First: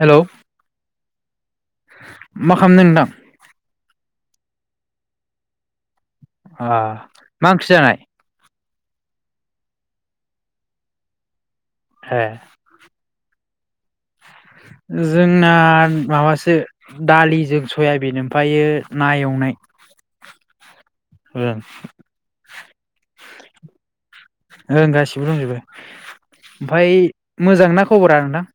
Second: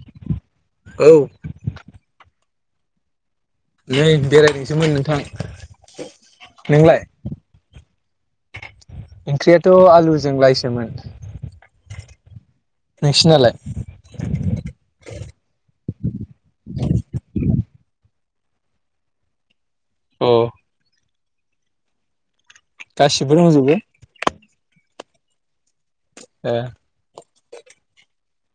Hello औ। मा खामदो नोंथां? नै बेरायदोंसोमोन नोंथां। आ नोंलाय मा ओंख्रि जानाय? ओंख्रियाथ' आलुजों लायसोमोन। ए [inaudible] जोंना माबासो दालिजों स सयाबिन ओमफ्रायो ना एवन अ ओं। गासिबो दंजोबो ओं गासिबो दंजोबो। ए ओमफाय मोजां ना खबरा नोंथां?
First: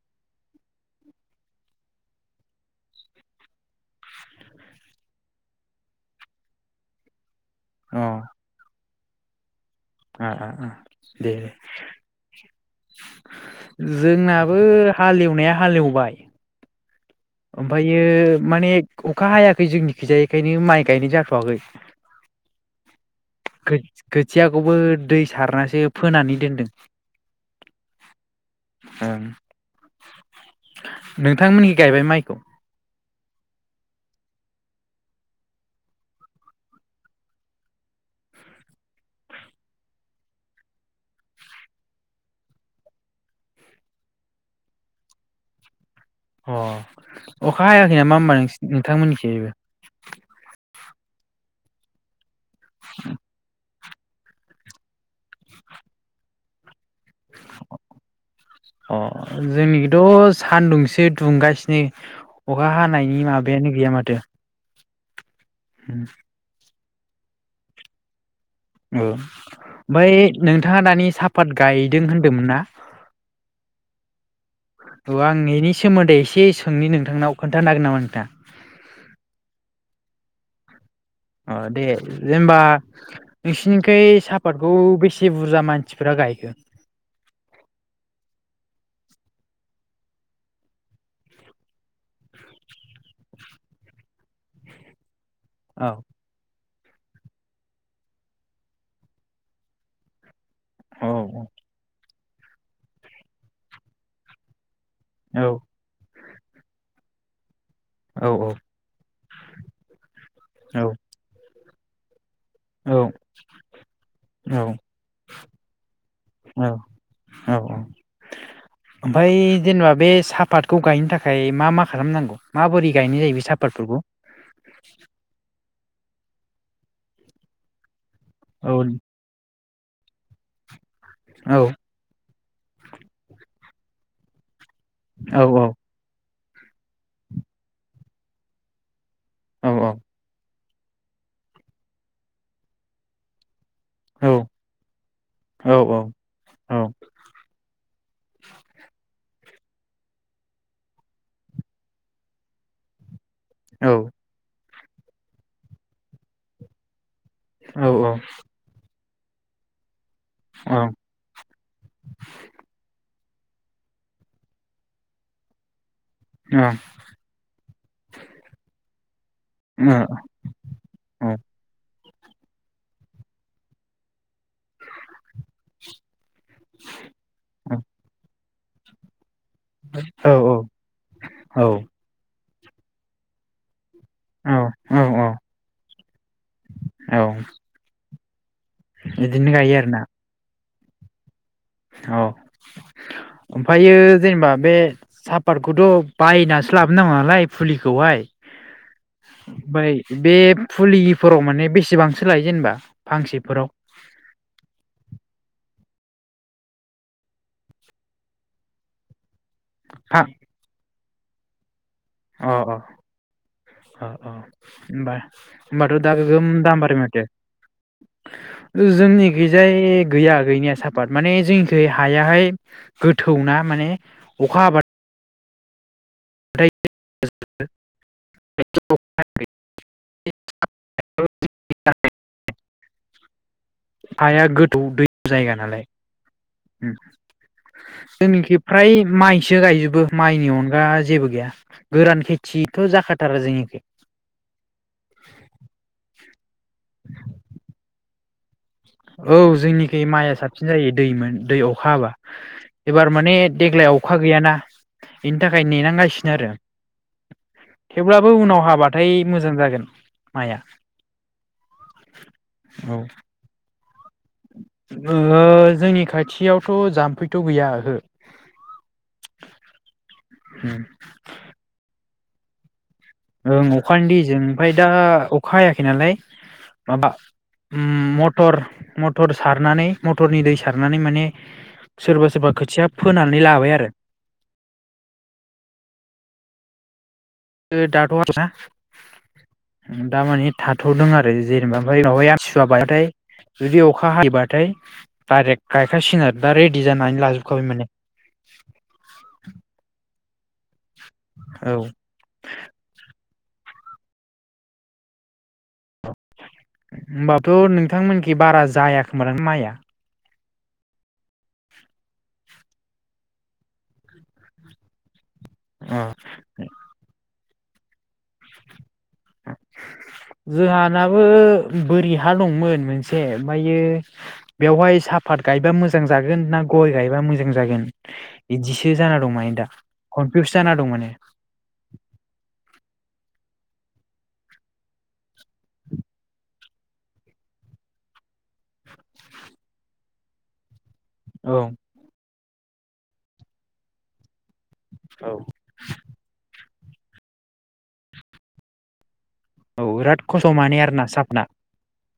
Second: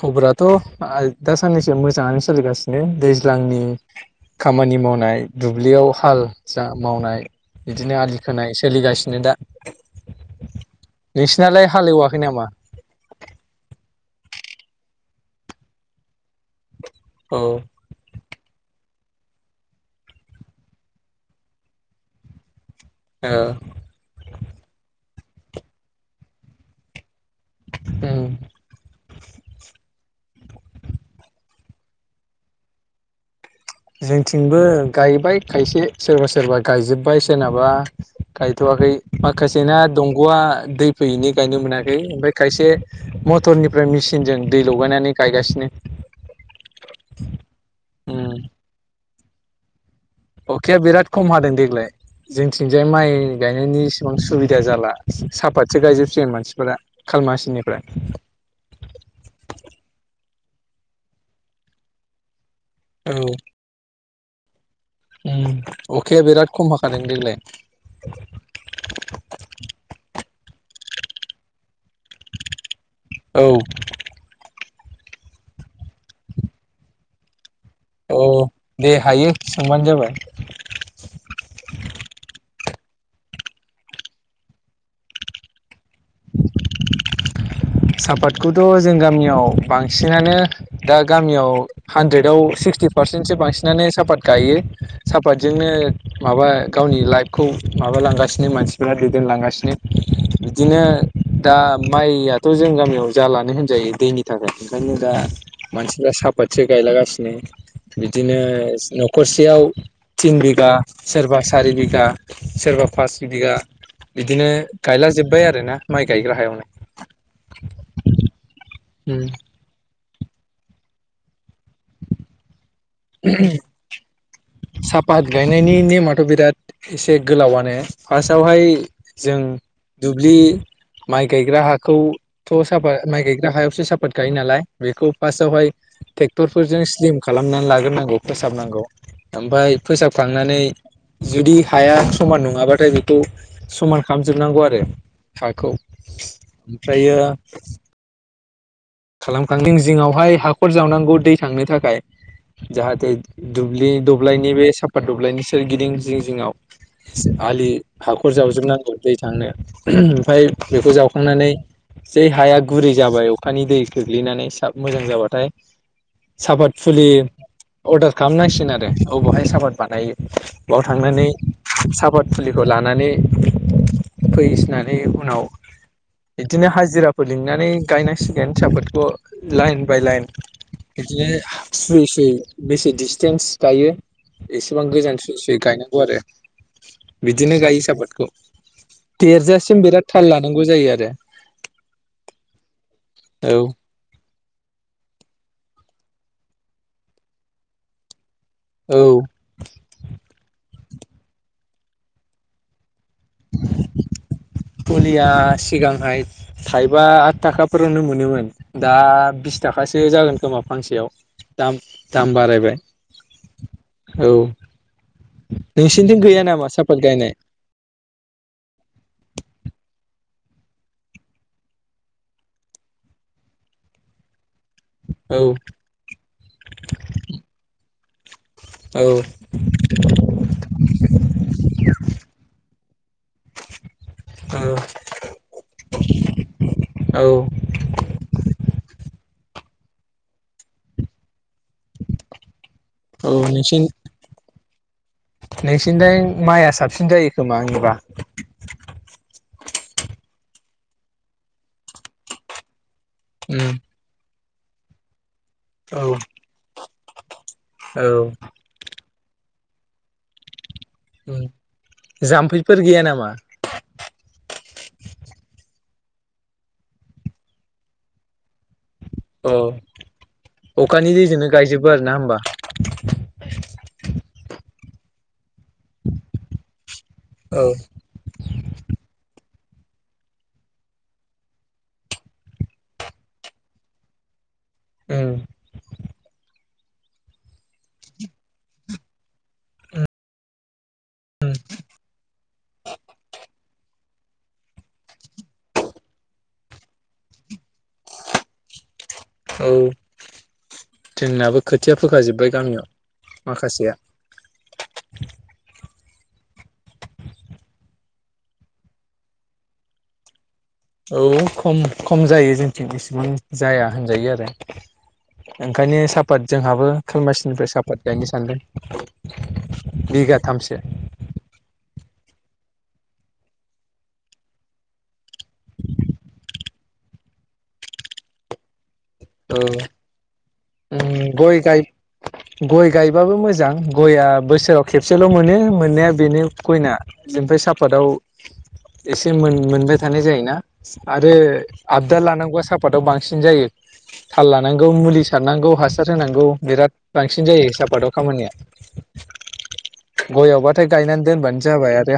खबराथ आहा दा साननैसो मोजाङानो सोलिगासिनो दैज्लांनि खामानि मावनाय दुब्लियाव हाल जा मावनाय बिदिनो अ आलि खोनाय सोलिगासि नै दा आ आ आ दे दे। नोंसिनालाय हालेवाखै नामा जोंनाबो हालेवनाया हालेवबाय औ ओ ओमफायो माने अखा हायाखै जोंनिखैजाय इखायनो माइ गायनाय जाथवाखै। खोथ-खोथियाखौबो दै सारनासो फोनानै दोनदों । उम ओं नोंथांमोननि गायबाय माय खौ जोंथिंबो गायबाय खायसे सोरबा सोरबा गायजोब्बाय सोरनाबा गायथवाखै माखासेना दंगआ दै फैयैनि गायनो मोनाखै ओमफाय खायसे मटरनिफ्राय मेसिनजों दै लगायनानै गायगासिनो । अ अखा हाखै नामा उम होमबा नोंसिनिथिं? नोंथांमोननि थिंजायबो अखाया बिराद खम हादों देग्लाय । जोंथिंजाय माइ गायनायनिस उम सुबिदा जाला साफातसो गायजोबसिगोन मानसिफोरा । अ जोंनिखैथ सानदुंसे दुंगासिनो अखा हानायनि माबायानो गैया माथो । उं अखाया बिराद खम हादों देग्लाय । ओ बै नोंथाङा दानि साफात गाय दों होनदों मोनना? औ औ आं इनि सोमोन्दै एसे सोंनि नोंथांनाव खोन्थानो हागोन नामा अ नोंथां दे हायो सोंबानो जाबाय । आ दे जेमबा नोंसिनिखै सापातखौ बेसे बुरजा मानसिफ्रा गायगोन? सापातखौथ' जों गामियाव बांसिनानो दा गामियाव हानद्रेडआव सिक्सटि पारसेन्टसो बांसिनानो सापात गायो । सापातजोंनो औ माबा गावनि लाइफखौ माबालांगासिनो मानसिफोरा दैदेनलांगासिनो। बिदिनो औ दा माइ या थ' जों गामियाव जालानो होनजायो दैनि थाखाय । ओंखायनो दा औ मानसिफ्रा साफ फाद गायलागासिनो औ बिदिनो सिनफ खरसेयाव थिन बिगा औ सोरबा सारि बिघा सोरबा औ फास बिघा बिदिनो गायलाजोब्बाय आरोना । औ औ औ। ओमफाय जेनेबा बे साफातखौ गायनो थाखाय मा मा खालामनांगौ? माबोरै गायनाय जायो बे सापातफोरखौ? सापात गायनायनि नेमाथ थ' बिराद एसे गोलावानो फार्स्टआवहाय औ जों दुब्लि माइ औ गायग्रा हाखौ थ' सापात माइ गायग्रा हायावसो सापात गायो नालाय। बेखौ औ औ पासावहाय टेक टरफोरजों स्लिम खालामनानै लाग्रोनांगौ फोसाबनांगौ। औ ओमफाय फोसाबखांनानै जुदि हाया समान नङाबाथाय बेखौ समान औ खालामजोबनांगौ आरो औ हाखौ। औ ओमफ्रायो खालाम खांना जिं जिङावहाय हाखर जावनांगौ दै थांनो थाखाय। जाहाथे औ दुब्लि दब्लायनि बे सब फाद दब्लायनि सोरगिदिं जिं जिङाव आलि औ हाखर जावजोब नांगौ। दै थांनो ओमफाय बेखौ जावखांनानै जै हाया गुरै जाबाय अख अखानि दै । गोग्लैनानै साब मोजां जाबाथाय सापात फुलि अर्दार खालामनांसिगोन आरो । बबावहाय साफाद बानायो बेयाव थांनानै साफाद फुलिखौ लानानै फैसिनानै उनाव बिदिनो हाजिराफोर लिंनानै गायनां सिगोन गेन साफोर । ग । लाइन बाय लाइन बिदिनो औ सुयै सुयै । बेसे डिसटेन्स थायो । एसेबां गोजान औ सुय सुयै गायनांगौ आरो औ बिदिनो गायो सापादखौ । बिदिनो गायो देरजासिम आरोना बिराद थाल लानां बो जायो आरो। औ औ ओमफ्रायायो जेनेबा बे सापातखौथ' बायनासो लाबोन नांगौ नालाय फुलिखौहाय। औ बाय बे फुलिफोराव माने बेसेबांसो लायो जेनेबा फांसेफोराव? फुलिया सिगांहाय थाइबा आदताका फोरावनो मोनोमोन दा बिस थाखासो फा जागोन खोमा फांसेयाव। दाम। दाम अ अ बारायबाय अ औ अ होनबा होनबाथ' दा नोंसिनिथिं गैया गोगोम नामा दामबारि सापात माथो गायनाय जोंनि गैजाय गैया गैनाया साफात माने जोंनिखै हायाहाय गोथौ ना माने अखा ह औ। [unintelligible] औ हाया औ गोथौ दै जायगा नालाय औ जोंनिखि फ्राय माइ इसो गायजोबो माइनि अनगा जेबो गैया। गोरान खेथिथ' जाखाथारा जोंनिख। नैसि द माइया साबसिन जायो खोमा आंनिबा। औ जोंनिखि माइआ साबसिन जायो दैमोन दै अखा हाबा। एबार माने उम देग्लाय अखा गैयाना। बेनि थाखाय औ नेनांगासिनो आरो औ थेवब्लाबो उनाव हाबाथाय मोजां जागोन माइआ। उम जाम्फैफोर औ गैया नामा? ओ जोंनि खाथियावथ' जाम्फैथ' गैया ओहो। अ उम अखानि दैजोंनो गायजोबो आरो ना होमबा। ओं अखानि दैजों ओमफ्राय दा अखा हायाखै नालाय माबा औ उम मटर मटर सारनानै मथरनि दै सारनानै माने सोरबा सोरबा खोथिया फोनानै लाबाय आरो। औ। दाथ' आर ना दामाने था थ'दों आरो जेनेबा ओमफ्राय बेवहाय आमथिसुवा बायबाथाय जुदि अखा हायोबाथाय डाइरेक्ट गायखासिगोन आरो दा रेडि जानानै लाजोबखाबाय माने। औ। जोंनाबो औ खोथिया फोखाजोबबाय गामियाव। माखासेया। होनोमबाथ' नोंथांमोनखि बारा जायाखोमा माइया। औ खम खम जायो जोंनिथिं बेसेबां जाया होनजायो आरो। ओंखायनो अ सापात जोंहाबो खालामगासि निफ्राय साफात गायनो सानदों‌। जोंहानाबो बोरि हा दंमोन मोनसे ओमफ्रायो बेवहाय सा फात गायबा मोजां जागोन ना गय गायबा मोजां जागोन इदि औ माने गय गाय गय गायबाबो मो जां गया बोसोराव खेबसेल मोनो मोननाया बेनो गयना ओमफ्राय साफाताव एसे मोनबाय थानाय जायोना। आरो औ आबदल लानांगौआ साफादाव बांसिन जायो। थाल लानो नांगौ मुलि औ सारनांगौ हासार होनांगौ बिराद बांसिन जायो सापातआव खामानिया बिराद खस्थ' माने गययावबाथाय आरोना गायनानै साफना दोनबानो जाबाय आरो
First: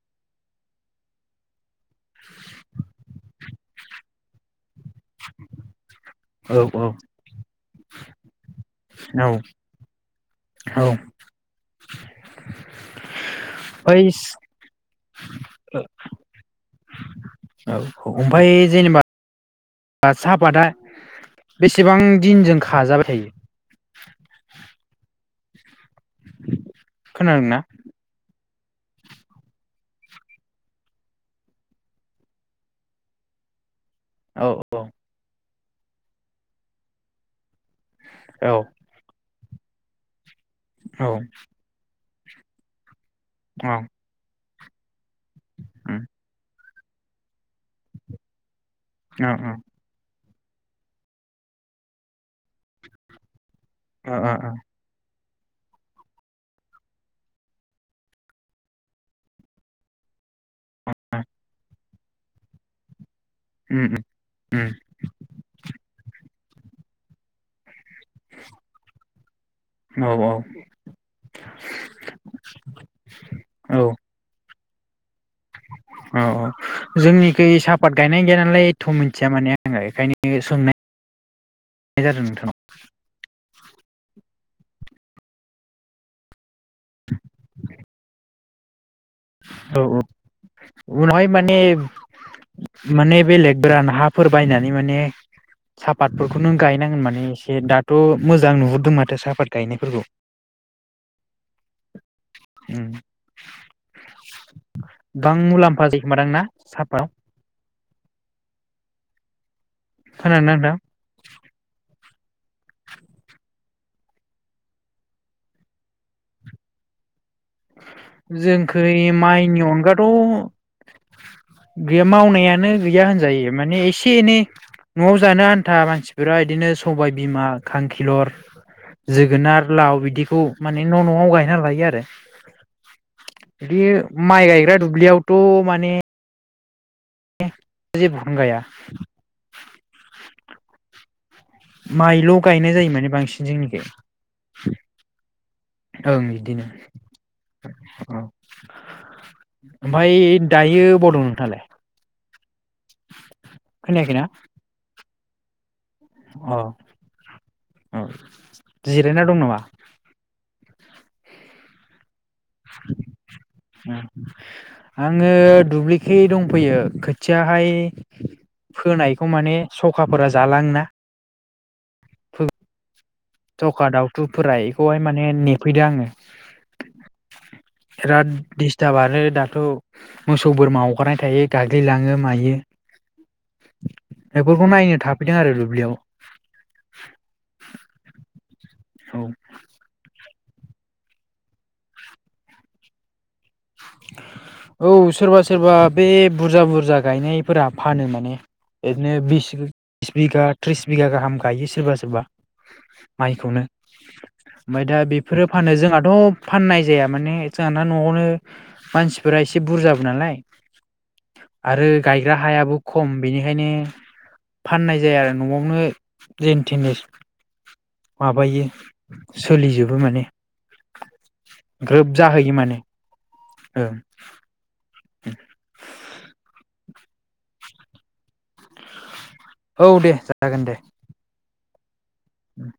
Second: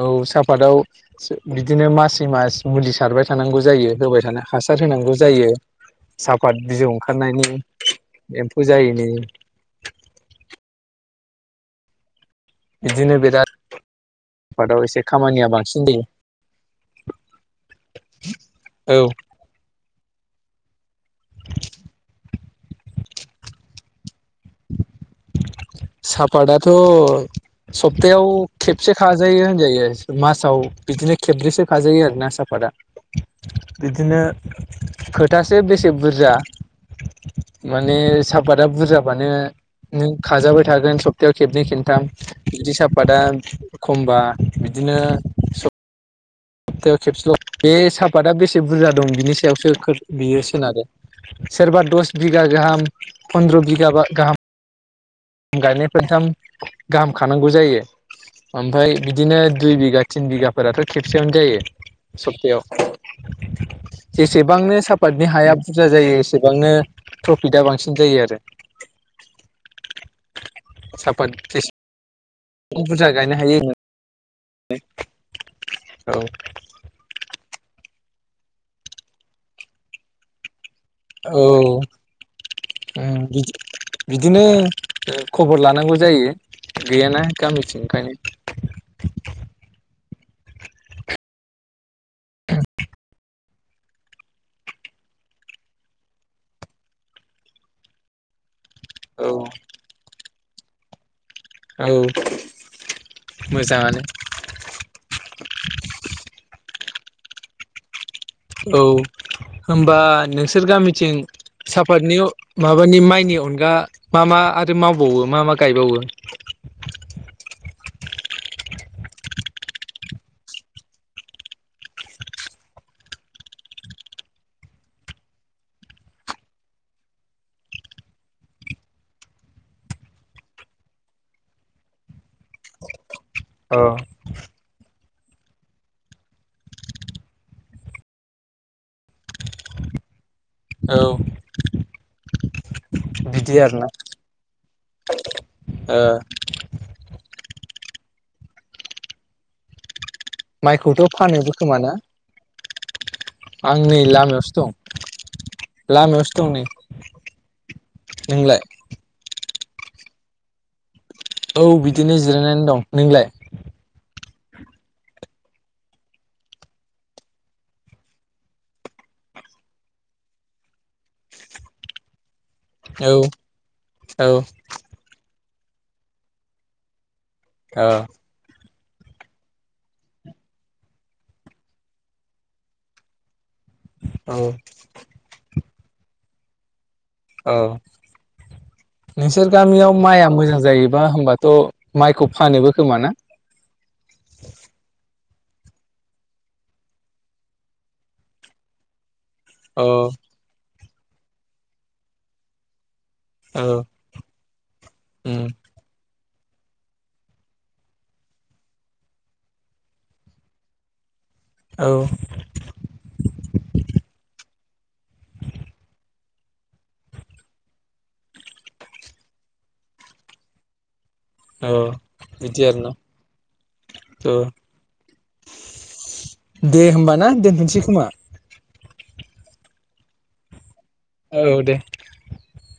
औ साहाफातआव बि बिदिनो मासै मास मुलि सारबाय थानांगौ। जायो होबाय थानो हासार होनांगौ। जायो साफात औ औ बिजौ ओंखारनायनि एम्फौ जायैनि औ औ बिदिनो बिराद ओमफ्राय आफादाव एसे खामानिया बांसिन जायो औ औ साहापादा बेसेबां दिनजों खाजाबाय थायो सापाताथ खोनादोंना सप्थायाव खेबसे खाजायो होनजायो मासाव बिदिनो खेब्रैसो खाजायो आरो ना साफादा बिदिनो औ फोथा से बेसे बुरजा माने औ साहापादा बुरजाबानो नों खाजा बाय थागोन औ सप्तायाव खबै खिन्थाम जि सब [unintelligible] आबादा खमबा बिदिनो [unintelligible] सप्थायाव खेबसेल बे सापाता बेसे से बुरजा दं बिनि सायावसो खो बियो सोरनारो सोरबा दस बिगा गाहाम फन्दद्र' बिगा औ गाहाम गायनाय फोनथाम गाहाम खानांगौ जायो ओमफ्राय बिदिनो दुइ बिगा थिन बिगा फोराथ' खेथ सेयां जायो सब्तायाव जेसेबांनो सापातनि हाया बुरजा जायो सेबांनो टफिक‌आ बांसिन जायो आरो साफत जेसे औ बुरजा गायनो हायो ओं औ है औ औ जोंनिखै साब आबाद गायनाय गैया नालाय थ' मिथिया माने आङो बेनिखायनो सोंनाय औ जादों नोंथांनाव उम बिदि बिदिनो ओ खबर लानांगौ जायो गैया ना गामिथिं ओंखायनो औ औ उनावहाय माने माने बेल गोरान हाफोर बायनानै माने साहापातफोरखौनो गायनांगोन माने एसे दाथ' मोजां नुहुरदों माथो औ साहाफात गायनायफोरबौ औ मोजा बां मुलाम्फा जायो खोमादां ना? साब फाव। औ। होमबा खोनादोंना नोंसोर नोंथां? गामिथिं साफातनि माबानि माइनि अनगा मा मा आरो मावबावो मा मा गायबावो? जोंखै माइनि अनगाथ' गैया मावनायानो गैया होनजायो माने एसे एनै न'आव जानो आन्था मानसिफोरा इदिनो सबाय बिमा, खांखिलर, जोगोनार, लाव बिदिखौ माने न' न'आव गायना लायो आरो। अ बिदि माइ गाय बे दुब्लियावथ' माने ए जेबखनो गाया। [inaudible] औ। माइल' गायनाय जायो माने बांसिन बिदि जोंनिखै। आरोना ओ ओं बिदिनो। अ उमफ फाय दायो माइखौथ' अबाव दं फानोबो नोंथाङालाय? खोमा ना? आं नै खोनायाखैना लामायावसो दं। लामायावसो दं अ नै अ नोंलाय? जिरायना दं नामा? औ बिदिनो जि जिरायनानै दं। नोंलाय? आङो दुब्लिखे दंफैयो खोथियाहाय फोनायखौ माने सखाफोरा जालाङ ना [inaudible] फो औ सखा औ दावथुफोरा एखौहाय माने ने फैदो आङो। ओ बिराद दिस्टाराब आरो द थ' मोसौ बोरमा हगारनाय थायो गाग्लिलाङो मायो। औ बेफोरखौ नायनो थाफैदों आरो दुब्लियाव। औ। औ नोंसोर गामियाव माइआ मोजां जायोबा होमबाथ' माइखौ फानोबो खोमा ना? औ सोरबा सोरबा बे बुरजा बुरजा गायनायफोरा फानो माने बिदिनो बिस अ बिस बिघा त्रिस बिघा गाहाम गायो सोरबा सोरबा। माइखौनो औ ओमफाय दा उम बेफोरो फानो जोंहाथ' फाननाय जाया माने जोहाना न'आवनो मानसिफोरा एसे बुरजाबो नालाय आरो औ गायग्रा हायाबो खम बेनिखायनो फाननाय जाया आरो न'आवनो जेन थेन माबायो सोलिजोबो माने। औ ग्रोब जाहैयो बिदि माने। आरोना औ [inaudible] दे होमबा ना दोनथ'नोसै खोमा। औ दे जागोन दे। औ दे। उम।